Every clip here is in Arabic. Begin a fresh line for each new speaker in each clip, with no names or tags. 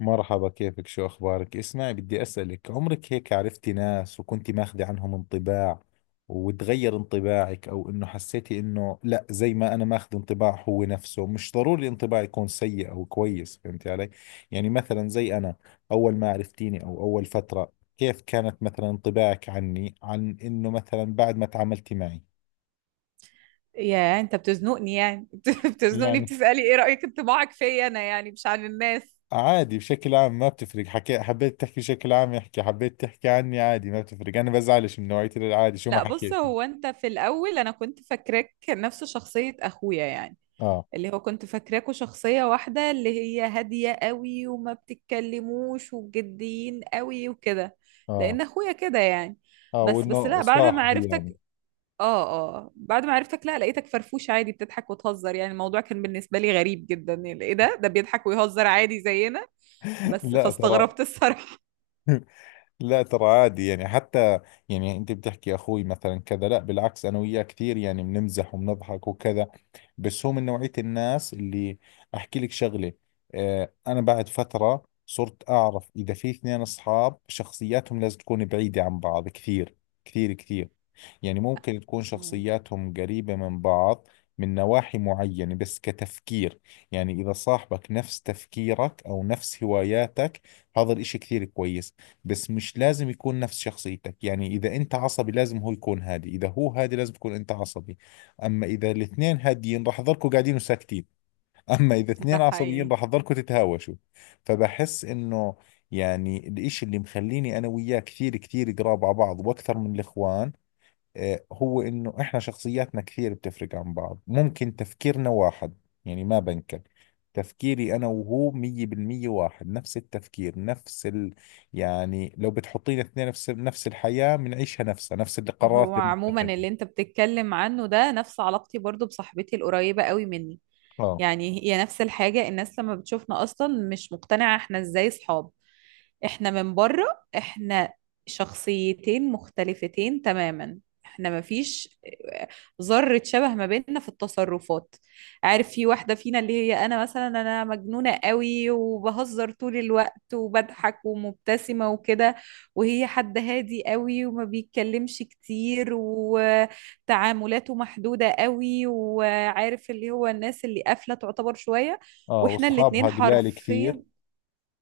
مرحبا، كيفك؟ شو أخبارك؟ اسمعي، بدي أسألك، عمرك هيك عرفتي ناس وكنتي ماخذة عنهم انطباع وتغير انطباعك، أو إنه حسيتي إنه لا زي ما أنا ماخذ انطباع هو نفسه؟ مش ضروري الانطباع يكون سيء أو كويس، فهمتي علي؟ يعني مثلا زي أنا، أول ما عرفتيني أو أول فترة، كيف كانت مثلا انطباعك عني، عن إنه مثلا بعد ما تعاملتي معي؟
يا انت بتزنقني يعني بتزنقني،
يعني
بتسألي ايه رأيك انطباعك فيا انا يعني مش عن الناس.
عادي بشكل عام، ما بتفرق، حكي، حبيت تحكي بشكل عام احكي، حبيت تحكي عني عادي، ما بتفرق، انا بزعلش من نوعية، العادي شو ما
لا بص،
حكيتي.
هو انت في الاول انا كنت فاكراك نفس شخصية اخويا يعني،
اه،
اللي هو كنت فاكراكوا شخصية واحدة، اللي هي هادية قوي وما بتتكلموش وجديين قوي وكده،
اه،
لان اخويا كده يعني.
اه،
بس
وانه
لا، بعد ما
صاحبي
عرفتك،
يعني.
اه، اه بعد ما عرفتك لا لقيتك فرفوش عادي، بتضحك وتهزر. يعني الموضوع كان بالنسبة لي غريب جدا، يعني ايه ده بيضحك ويهزر عادي زينا. بس
لا ترى.
فاستغربت الصراحة.
لا ترى، عادي يعني. حتى يعني انت بتحكي اخوي مثلا كذا، لا بالعكس، انا وياه كثير يعني بنمزح وبنضحك وكذا. بس هو من نوعية الناس اللي، احكي لك شغلة، اه انا بعد فترة صرت اعرف اذا في اثنين اصحاب شخصياتهم لازم تكون بعيدة عن بعض كثير، كثير كثير. يعني ممكن تكون
مم.
شخصياتهم قريبة من بعض من نواحي معينة، بس كتفكير، يعني إذا صاحبك نفس تفكيرك أو نفس هواياتك، هذا الإشي كثير كويس. بس مش لازم يكون نفس شخصيتك، يعني إذا أنت عصبي لازم هو يكون هادي، إذا هو هادي لازم تكون أنت عصبي. أما إذا الاثنين هاديين راح تضلكوا قاعدين وساكتين، أما إذا
ده
اثنين عصبيين
حقيقي.
راح تضلكوا تتهاوشوا. فبحس إنه، يعني الإشي اللي مخليني أنا وياه كثير كثير قراب على بعض وأكثر من الإخوان، آه، هو انه احنا شخصياتنا كثير بتفرق عن بعض، ممكن تفكيرنا واحد، يعني ما بنكر، تفكيري انا وهو 100% واحد، نفس التفكير، نفس ال... يعني لو بتحطينا اثنين في نفس الحياة بنعيشها نفسها، نفس
هو
القرارات اللي
عموما
بنتخذها.
اللي انت بتتكلم عنه ده نفس علاقتي برضو بصاحبتي القريبة قوي مني.
اه.
يعني هي نفس الحاجة، الناس لما بتشوفنا أصلا مش مقتنعة احنا ازاي صحاب. احنا من بره احنا شخصيتين مختلفتين تماما. احنا مفيش ذرة شبه ما بيننا في التصرفات. عارف، في واحدة فينا اللي هي انا مثلا، انا مجنونة قوي وبهزر طول الوقت وبضحك ومبتسمة وكده، وهي حد هادي قوي وما بيتكلمش كتير وتعاملاته محدودة قوي، وعارف اللي هو الناس اللي قافلة تعتبر شوية.
اه،
واحنا الاتنين
واصحابها قلال
حرفيا،
كثير.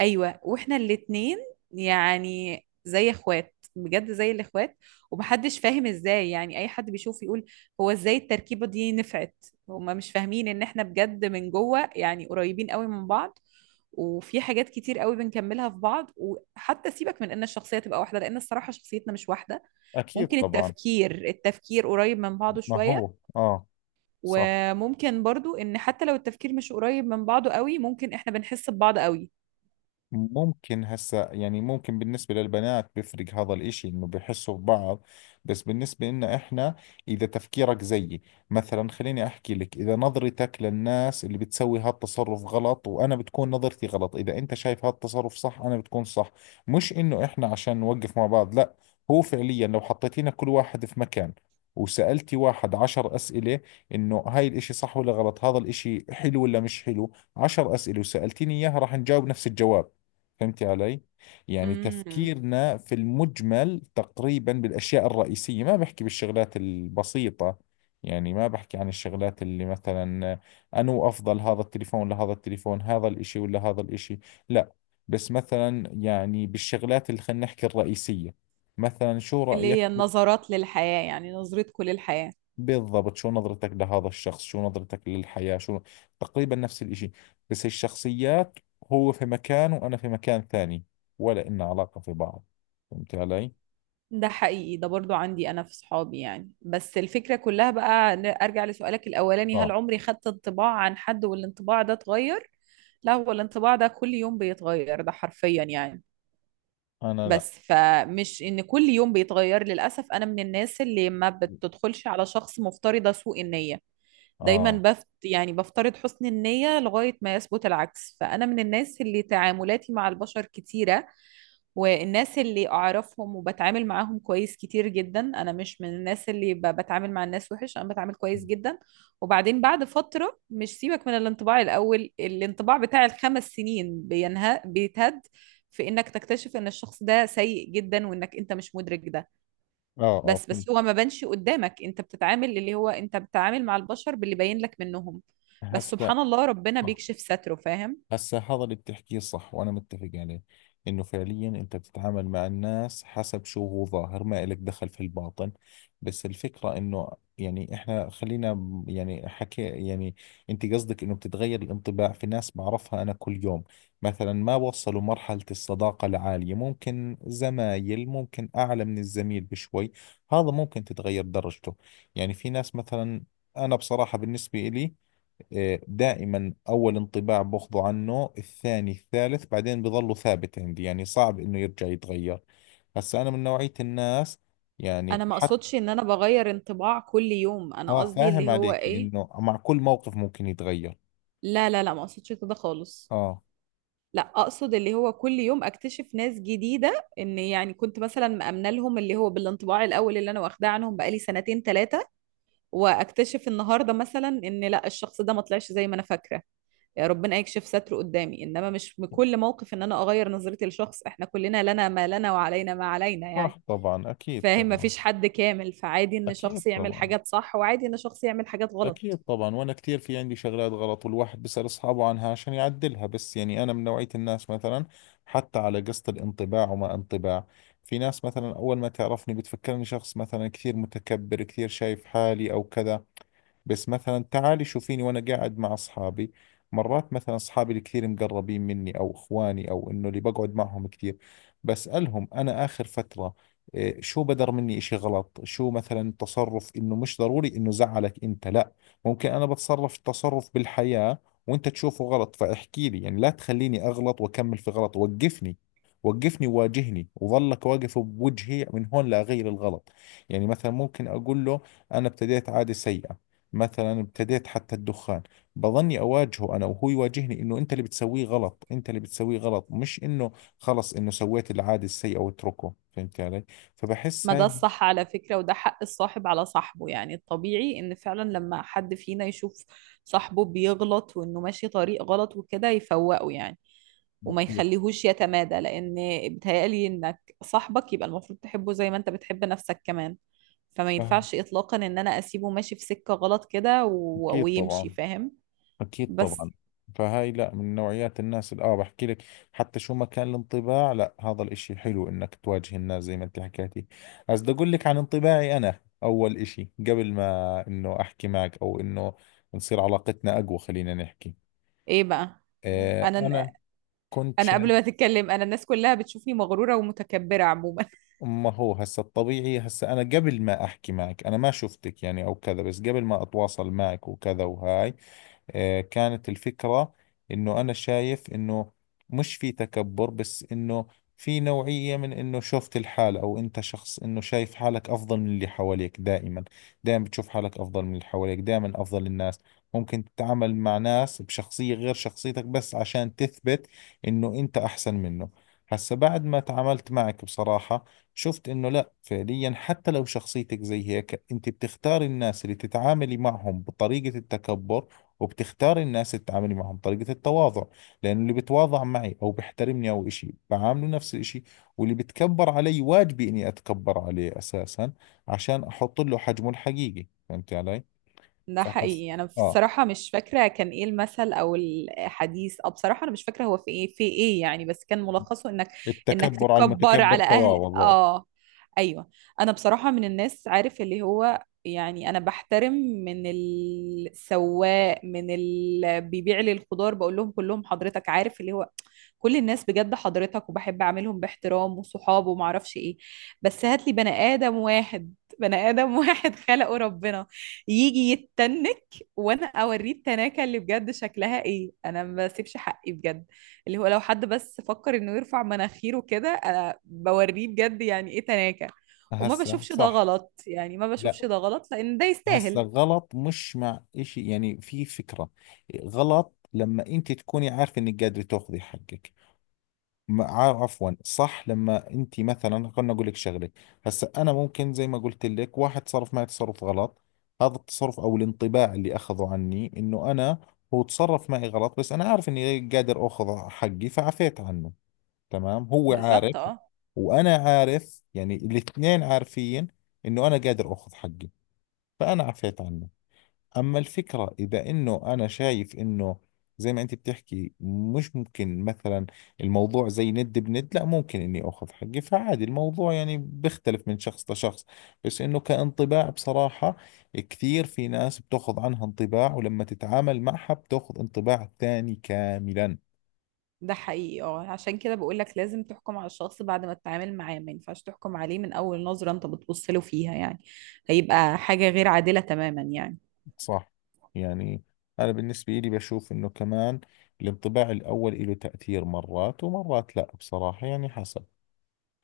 ايوه واحنا الاتنين يعني زي اخوات بجد، زي الاخوات. ومحدش فاهم ازاي، يعني اي حد بيشوف يقول هو ازاي التركيبه دي نفعت؟ هما مش فاهمين ان احنا بجد من جوه يعني قريبين قوي من بعض، وفي حاجات كتير قوي بنكملها في بعض. وحتى سيبك من ان الشخصيه تبقى واحده، لان الصراحه شخصيتنا مش واحده.
اكيد
ممكن
طبعا.
التفكير قريب من بعضه
ما
شويه،
هو اه. صح.
وممكن برضو ان حتى لو التفكير مش قريب من بعضه قوي، ممكن احنا بنحس ببعض قوي.
ممكن هسا يعني ممكن بالنسبة للبنات بيفرق هذا الاشي، انه بحسوا ببعض. بس بالنسبة لنا احنا، اذا تفكيرك زيي، مثلا خليني احكي لك، اذا نظرتك للناس اللي بتسوي هالتصرف غلط، وانا بتكون نظرتي غلط، اذا انت شايف هالتصرف صح، انا بتكون صح. مش انه احنا عشان نوقف مع بعض، لا، هو فعليا لو حطيتينا كل واحد في مكان، وسألتي واحد 10 أسئلة، إنه هاي الإشي صح ولا غلط، هذا الإشي حلو ولا مش حلو، 10 أسئلة وسألتيني إياها راح نجاوب نفس الجواب. فهمتي علي؟ يعني تفكيرنا في المجمل تقريبا بالأشياء الرئيسية، ما بحكي بالشغلات البسيطة، يعني ما بحكي عن الشغلات اللي مثلا، أنو أفضل هذا التليفون لهذا التليفون، هذا الإشي ولا هذا الإشي، لا. بس مثلا يعني بالشغلات اللي خلينا نحكي الرئيسية، مثلا شو
اللي
رأيك،
هي النظرات للحياة، يعني نظرتكم للحياة.
بالضبط، شو نظرتك لهذا الشخص، شو نظرتك للحياة، شو، تقريبا نفس الإشي. بس الشخصيات، هو في مكان وأنا في مكان ثاني، ولا إن علاقة في بعض. فهمت علي؟
ده حقيقي، ده برضو عندي أنا في صحابي يعني. بس الفكرة كلها بقى، أرجع لسؤالك الأولاني، هل
آه.
عمري خدت انطباع عن حد والانطباع ده اتغير؟ لا، هو الانطباع ده كل يوم بيتغير، ده حرفيا يعني.
أنا لا.
بس فمش إن كل يوم بيتغير. للأسف أنا من الناس اللي ما بتدخلش على شخص مفترضة سوء النية. دايما
آه،
بفترض حسن النية لغاية ما يثبت العكس. فأنا من الناس اللي تعاملاتي مع البشر كتيرة، والناس اللي اعرفهم وبتعامل معاهم كويس كتير جدا. انا مش من الناس اللي بتعامل مع الناس وحش، انا بتعامل كويس جدا. وبعدين بعد فترة، مش سيبك من الانطباع الاول، الانطباع بتاع الخمس سنين بينهى بيتهد، في انك تكتشف ان الشخص ده سيء جدا وانك انت مش مدرك ده.
آه، آه،
بس
فهمت.
بس هو ما بانش قدامك. انت بتتعامل اللي هو انت بتتعامل مع البشر باللي باين لك منهم. بس
هسا
سبحان الله ربنا بيكشف ستره، فاهم.
هسا هذا اللي بتحكيه صح وأنا متفق عليه، إنه فعليا أنت بتتعامل مع الناس حسب شو هو ظاهر، ما إلك دخل في الباطن. بس الفكرة إنه، يعني إحنا خلينا يعني حكي يعني، أنت قصدك إنه بتتغير الانطباع في ناس بعرفها أنا كل يوم، مثلا ما وصلوا مرحلة الصداقة العالية، ممكن زمايل، ممكن أعلى من الزميل بشوي، هذا ممكن تتغير درجته. يعني في ناس مثلا، أنا بصراحة بالنسبة إلي، آه، دائما أول انطباع باخذه عنه، الثاني الثالث بعدين بظله ثابت عندي، يعني صعب إنه يرجع يتغير. هسا أنا من نوعية الناس، يعني
انا ما
حتى،
اقصدش ان انا بغير انطباع كل يوم، انا
آه
قصدي
فاهم
اللي هو
عليكي،
ايه،
إنه مع كل موقف ممكن يتغير.
لا ما اقصدش كده خالص.
آه.
لا اقصد اللي هو كل يوم اكتشف ناس جديده، ان يعني كنت مثلا مأمنه لهم اللي هو بالانطباع الاول اللي انا واخداه عنهم بقالي سنتين ثلاثه، واكتشف النهارده مثلا ان لا، الشخص ده ما طلعش زي ما انا فاكره. يا ربنا يكشف ستره قدامي. انما مش بكل موقف ان انا اغير نظرتي لشخص، احنا كلنا لنا ما لنا وعلينا ما علينا يعني.
صح طبعا، أكيد
فاهم،
طبعا.
مفيش حد كامل. فعادي ان
أكيد
شخص يعمل
طبعا.
حاجات صح، وعادي ان شخص يعمل حاجات غلط.
أكيد طبعا، وأنا كثير في عندي شغلات غلط، والواحد بيسأل أصحابه عنها عشان يعدلها. بس يعني أنا من نوعية الناس مثلا، حتى على قصة الانطباع وما انطباع، في ناس مثلا أول ما تعرفني بتفكرني شخص مثلا كثير متكبر، كثير شايف حالي أو كذا. بس مثلا تعالي شوفيني وانا قاعد مع اصحابي، مرات مثلا اصحابي الكثير مقربين مني، او اخواني، او انه اللي بقعد معهم كثير، بسألهم انا اخر فترة، إيه، شو بدر مني اشي غلط، شو مثلا تصرف، انه مش ضروري انه زعلك انت لا، ممكن انا بتصرف تصرف بالحياة وانت تشوفه غلط، فاحكي لي، يعني لا تخليني اغلط واكمل في غلط، وقفني، وقفني وواجهني وظلك واقف بوجهي من هون لاغير الغلط. يعني مثلا ممكن اقول له، انا ابتديت عادة سيئة، مثلا ابتديت حتى الدخان، بظني اواجهه انا وهو يواجهني، انه انت اللي بتسويه غلط، انت اللي بتسويه غلط، مش انه خلص انه سويت العادة السيئة واتركه، فهمت علي؟ فبحس
ما ده
هاي،
الصح على فكرة، وده حق الصاحب على صاحبه يعني. الطبيعي ان فعلا لما حد فينا يشوف صاحبه بيغلط وانه ماشي طريق غلط وكده يفوقه يعني، وما
اكيد،
يخليهوش يتمادى، لان بيتهيألي انك صاحبك يبقى المفروض تحبه زي ما انت بتحب نفسك كمان. فما
فاهم،
ينفعش اطلاقا ان انا اسيبه ماشي في سكة غلط كده
اكيد
ويمشي،
طبعا،
فاهم.
اكيد
بس
طبعا. فهاي لا، من نوعيات الناس اللي اه بحكي لك، حتى شو ما كان الانطباع لا، هذا الاشي حلو انك تواجه الناس زي ما انت حكيتي. بس بدي اقول لك عن انطباعي انا اول اشي قبل ما انه احكي معك، او انه نصير علاقتنا اقوى، خلينا نحكي،
ايه بقى،
آه،
انا
أنا كنت
انا قبل
شايف،
ما تتكلم، انا الناس كلها بتشوفني مغرورة ومتكبرة عموما.
ما هو هسا الطبيعي، هسا أنا قبل ما أحكي معك أنا ما شفتك يعني أو كذا، بس قبل ما أتواصل معك وكذا، وهاي، آه، كانت الفكرة انه انا شايف انه مش في تكبر، بس انه في نوعية من انه شفت الحال، او انت شخص انه شايف حالك افضل من اللي حواليك دائما، دائما بتشوف حالك افضل من اللي حواليك، دائما افضل الناس، ممكن تتعامل مع ناس بشخصية غير شخصيتك بس عشان تثبت انه انت احسن منه. هسا بعد ما تعاملت معك بصراحة، شفت انه لا فعليا، حتى لو شخصيتك زي هيك، انت بتختار الناس اللي تتعاملي معهم بطريقة التكبر، وبتختاري الناس اللي تتعاملي معهم طريقة التواضع، لأنه اللي بتواضع معي أو بيحترمني أو إشي بعامله نفس الإشي، واللي بتكبر علي واجبي إني أتكبر عليه أساسا عشان أحط له حجمه الحقيقي. فهمت علي؟
ده
فحس،
حقيقي. انا
آه،
بصراحه مش فاكره كان ايه المثل او الحديث، او بصراحه انا مش فاكره هو في ايه، يعني، بس كان ملخصه انك انك
التكبر على
تتكبر
المتكبر
على اهل،
تواضع ضوء.
اه، ايوه. انا بصراحه من الناس عارف اللي هو، يعني انا بحترم من السواق، من اللي بيبيع لي الخضار، بقول لهم كلهم حضرتك، عارف اللي هو كل الناس بجد حضرتك، وبحب اعملهم باحترام وصحاب وما اعرفش ايه. بس هات لي بني ادم واحد، بني ادم واحد خلقه ربنا يجي يتنك، وانا اوريه التناكه اللي بجد شكلها ايه. انا ما بسيبش حقي بجد، اللي هو لو حد بس فكر انه يرفع مناخيره كده انا بوريه بجد يعني ايه تناكه. وما
هسا
بشوفش ده
صح.
غلط، يعني ما
لا،
بشوفش ده غلط لان ده
هسا
يستاهل.
غلط مش مع إشي، يعني في فكرة. غلط لما أنت تكوني عارفة إنك قادرة تاخذي حقك. عفوا، صح، لما انت مثلا، خلنا اقول لك شغله، هسا انا ممكن زي ما قلت لك، واحد تصرف معي تصرف غلط، هذا التصرف او الانطباع اللي اخذه عني، انه انا هو تصرف معي غلط، بس انا عارف اني قادر اخذ حقي فعفيت عنه، تمام، هو عارف،
بالظبط اه.
وانا عارف، يعني الاثنين عارفين انه انا قادر اخذ حقي فانا عفيت عنه. أما الفكرة إذا إنه أنا شايف إنه، زي ما أنت بتحكي، مش ممكن مثلا الموضوع زي ند بند، لا، ممكن إني أخذ حقي فعادي، الموضوع يعني بيختلف من شخص لشخص. بس إنه كانطباع بصراحة، كثير في ناس بتأخذ عنها انطباع ولما تتعامل معها بتأخذ انطباع ثاني كاملا.
ده حقيقي اه، عشان كده بقول لك لازم تحكم على الشخص بعد ما تتعامل معاه. ما ينفعش تحكم عليه من اول نظرة انت بتبص له فيها يعني، هيبقى حاجة غير عادلة تماما يعني.
صح. يعني أنا بالنسبة لي بشوف إنه كمان الانطباع الأول له تأثير، مرات ومرات لا بصراحة، يعني حسب،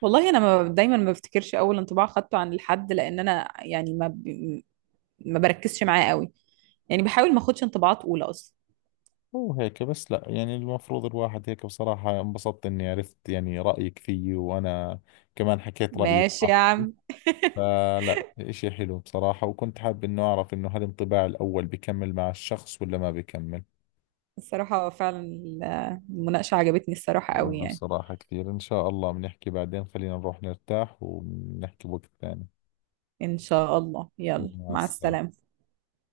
والله انا ما دايما ما بفتكرش اول انطباع خدته عن الحد، لان انا يعني ما بركزش معاه قوي، يعني بحاول ما اخدش انطباعات اولى اصلا.
مو هيك بس لا، يعني المفروض الواحد هيك. بصراحة انبسطت اني عرفت يعني رأيك فيي، وانا كمان حكيت رأيي
ماشي يا
براحتي،
عم.
فلا اشي حلو بصراحة، وكنت حاب انه اعرف انه هل الانطباع الاول بكمل مع الشخص ولا ما بكمل.
الصراحة فعلا المناقشة عجبتني الصراحة قوي
والله
يعني.
بصراحة كثير، ان شاء الله بنحكي بعدين، خلينا نروح نرتاح ونحكي وقت ثاني.
ان شاء الله، يلا
مع
مع
السلامة.
السلامة.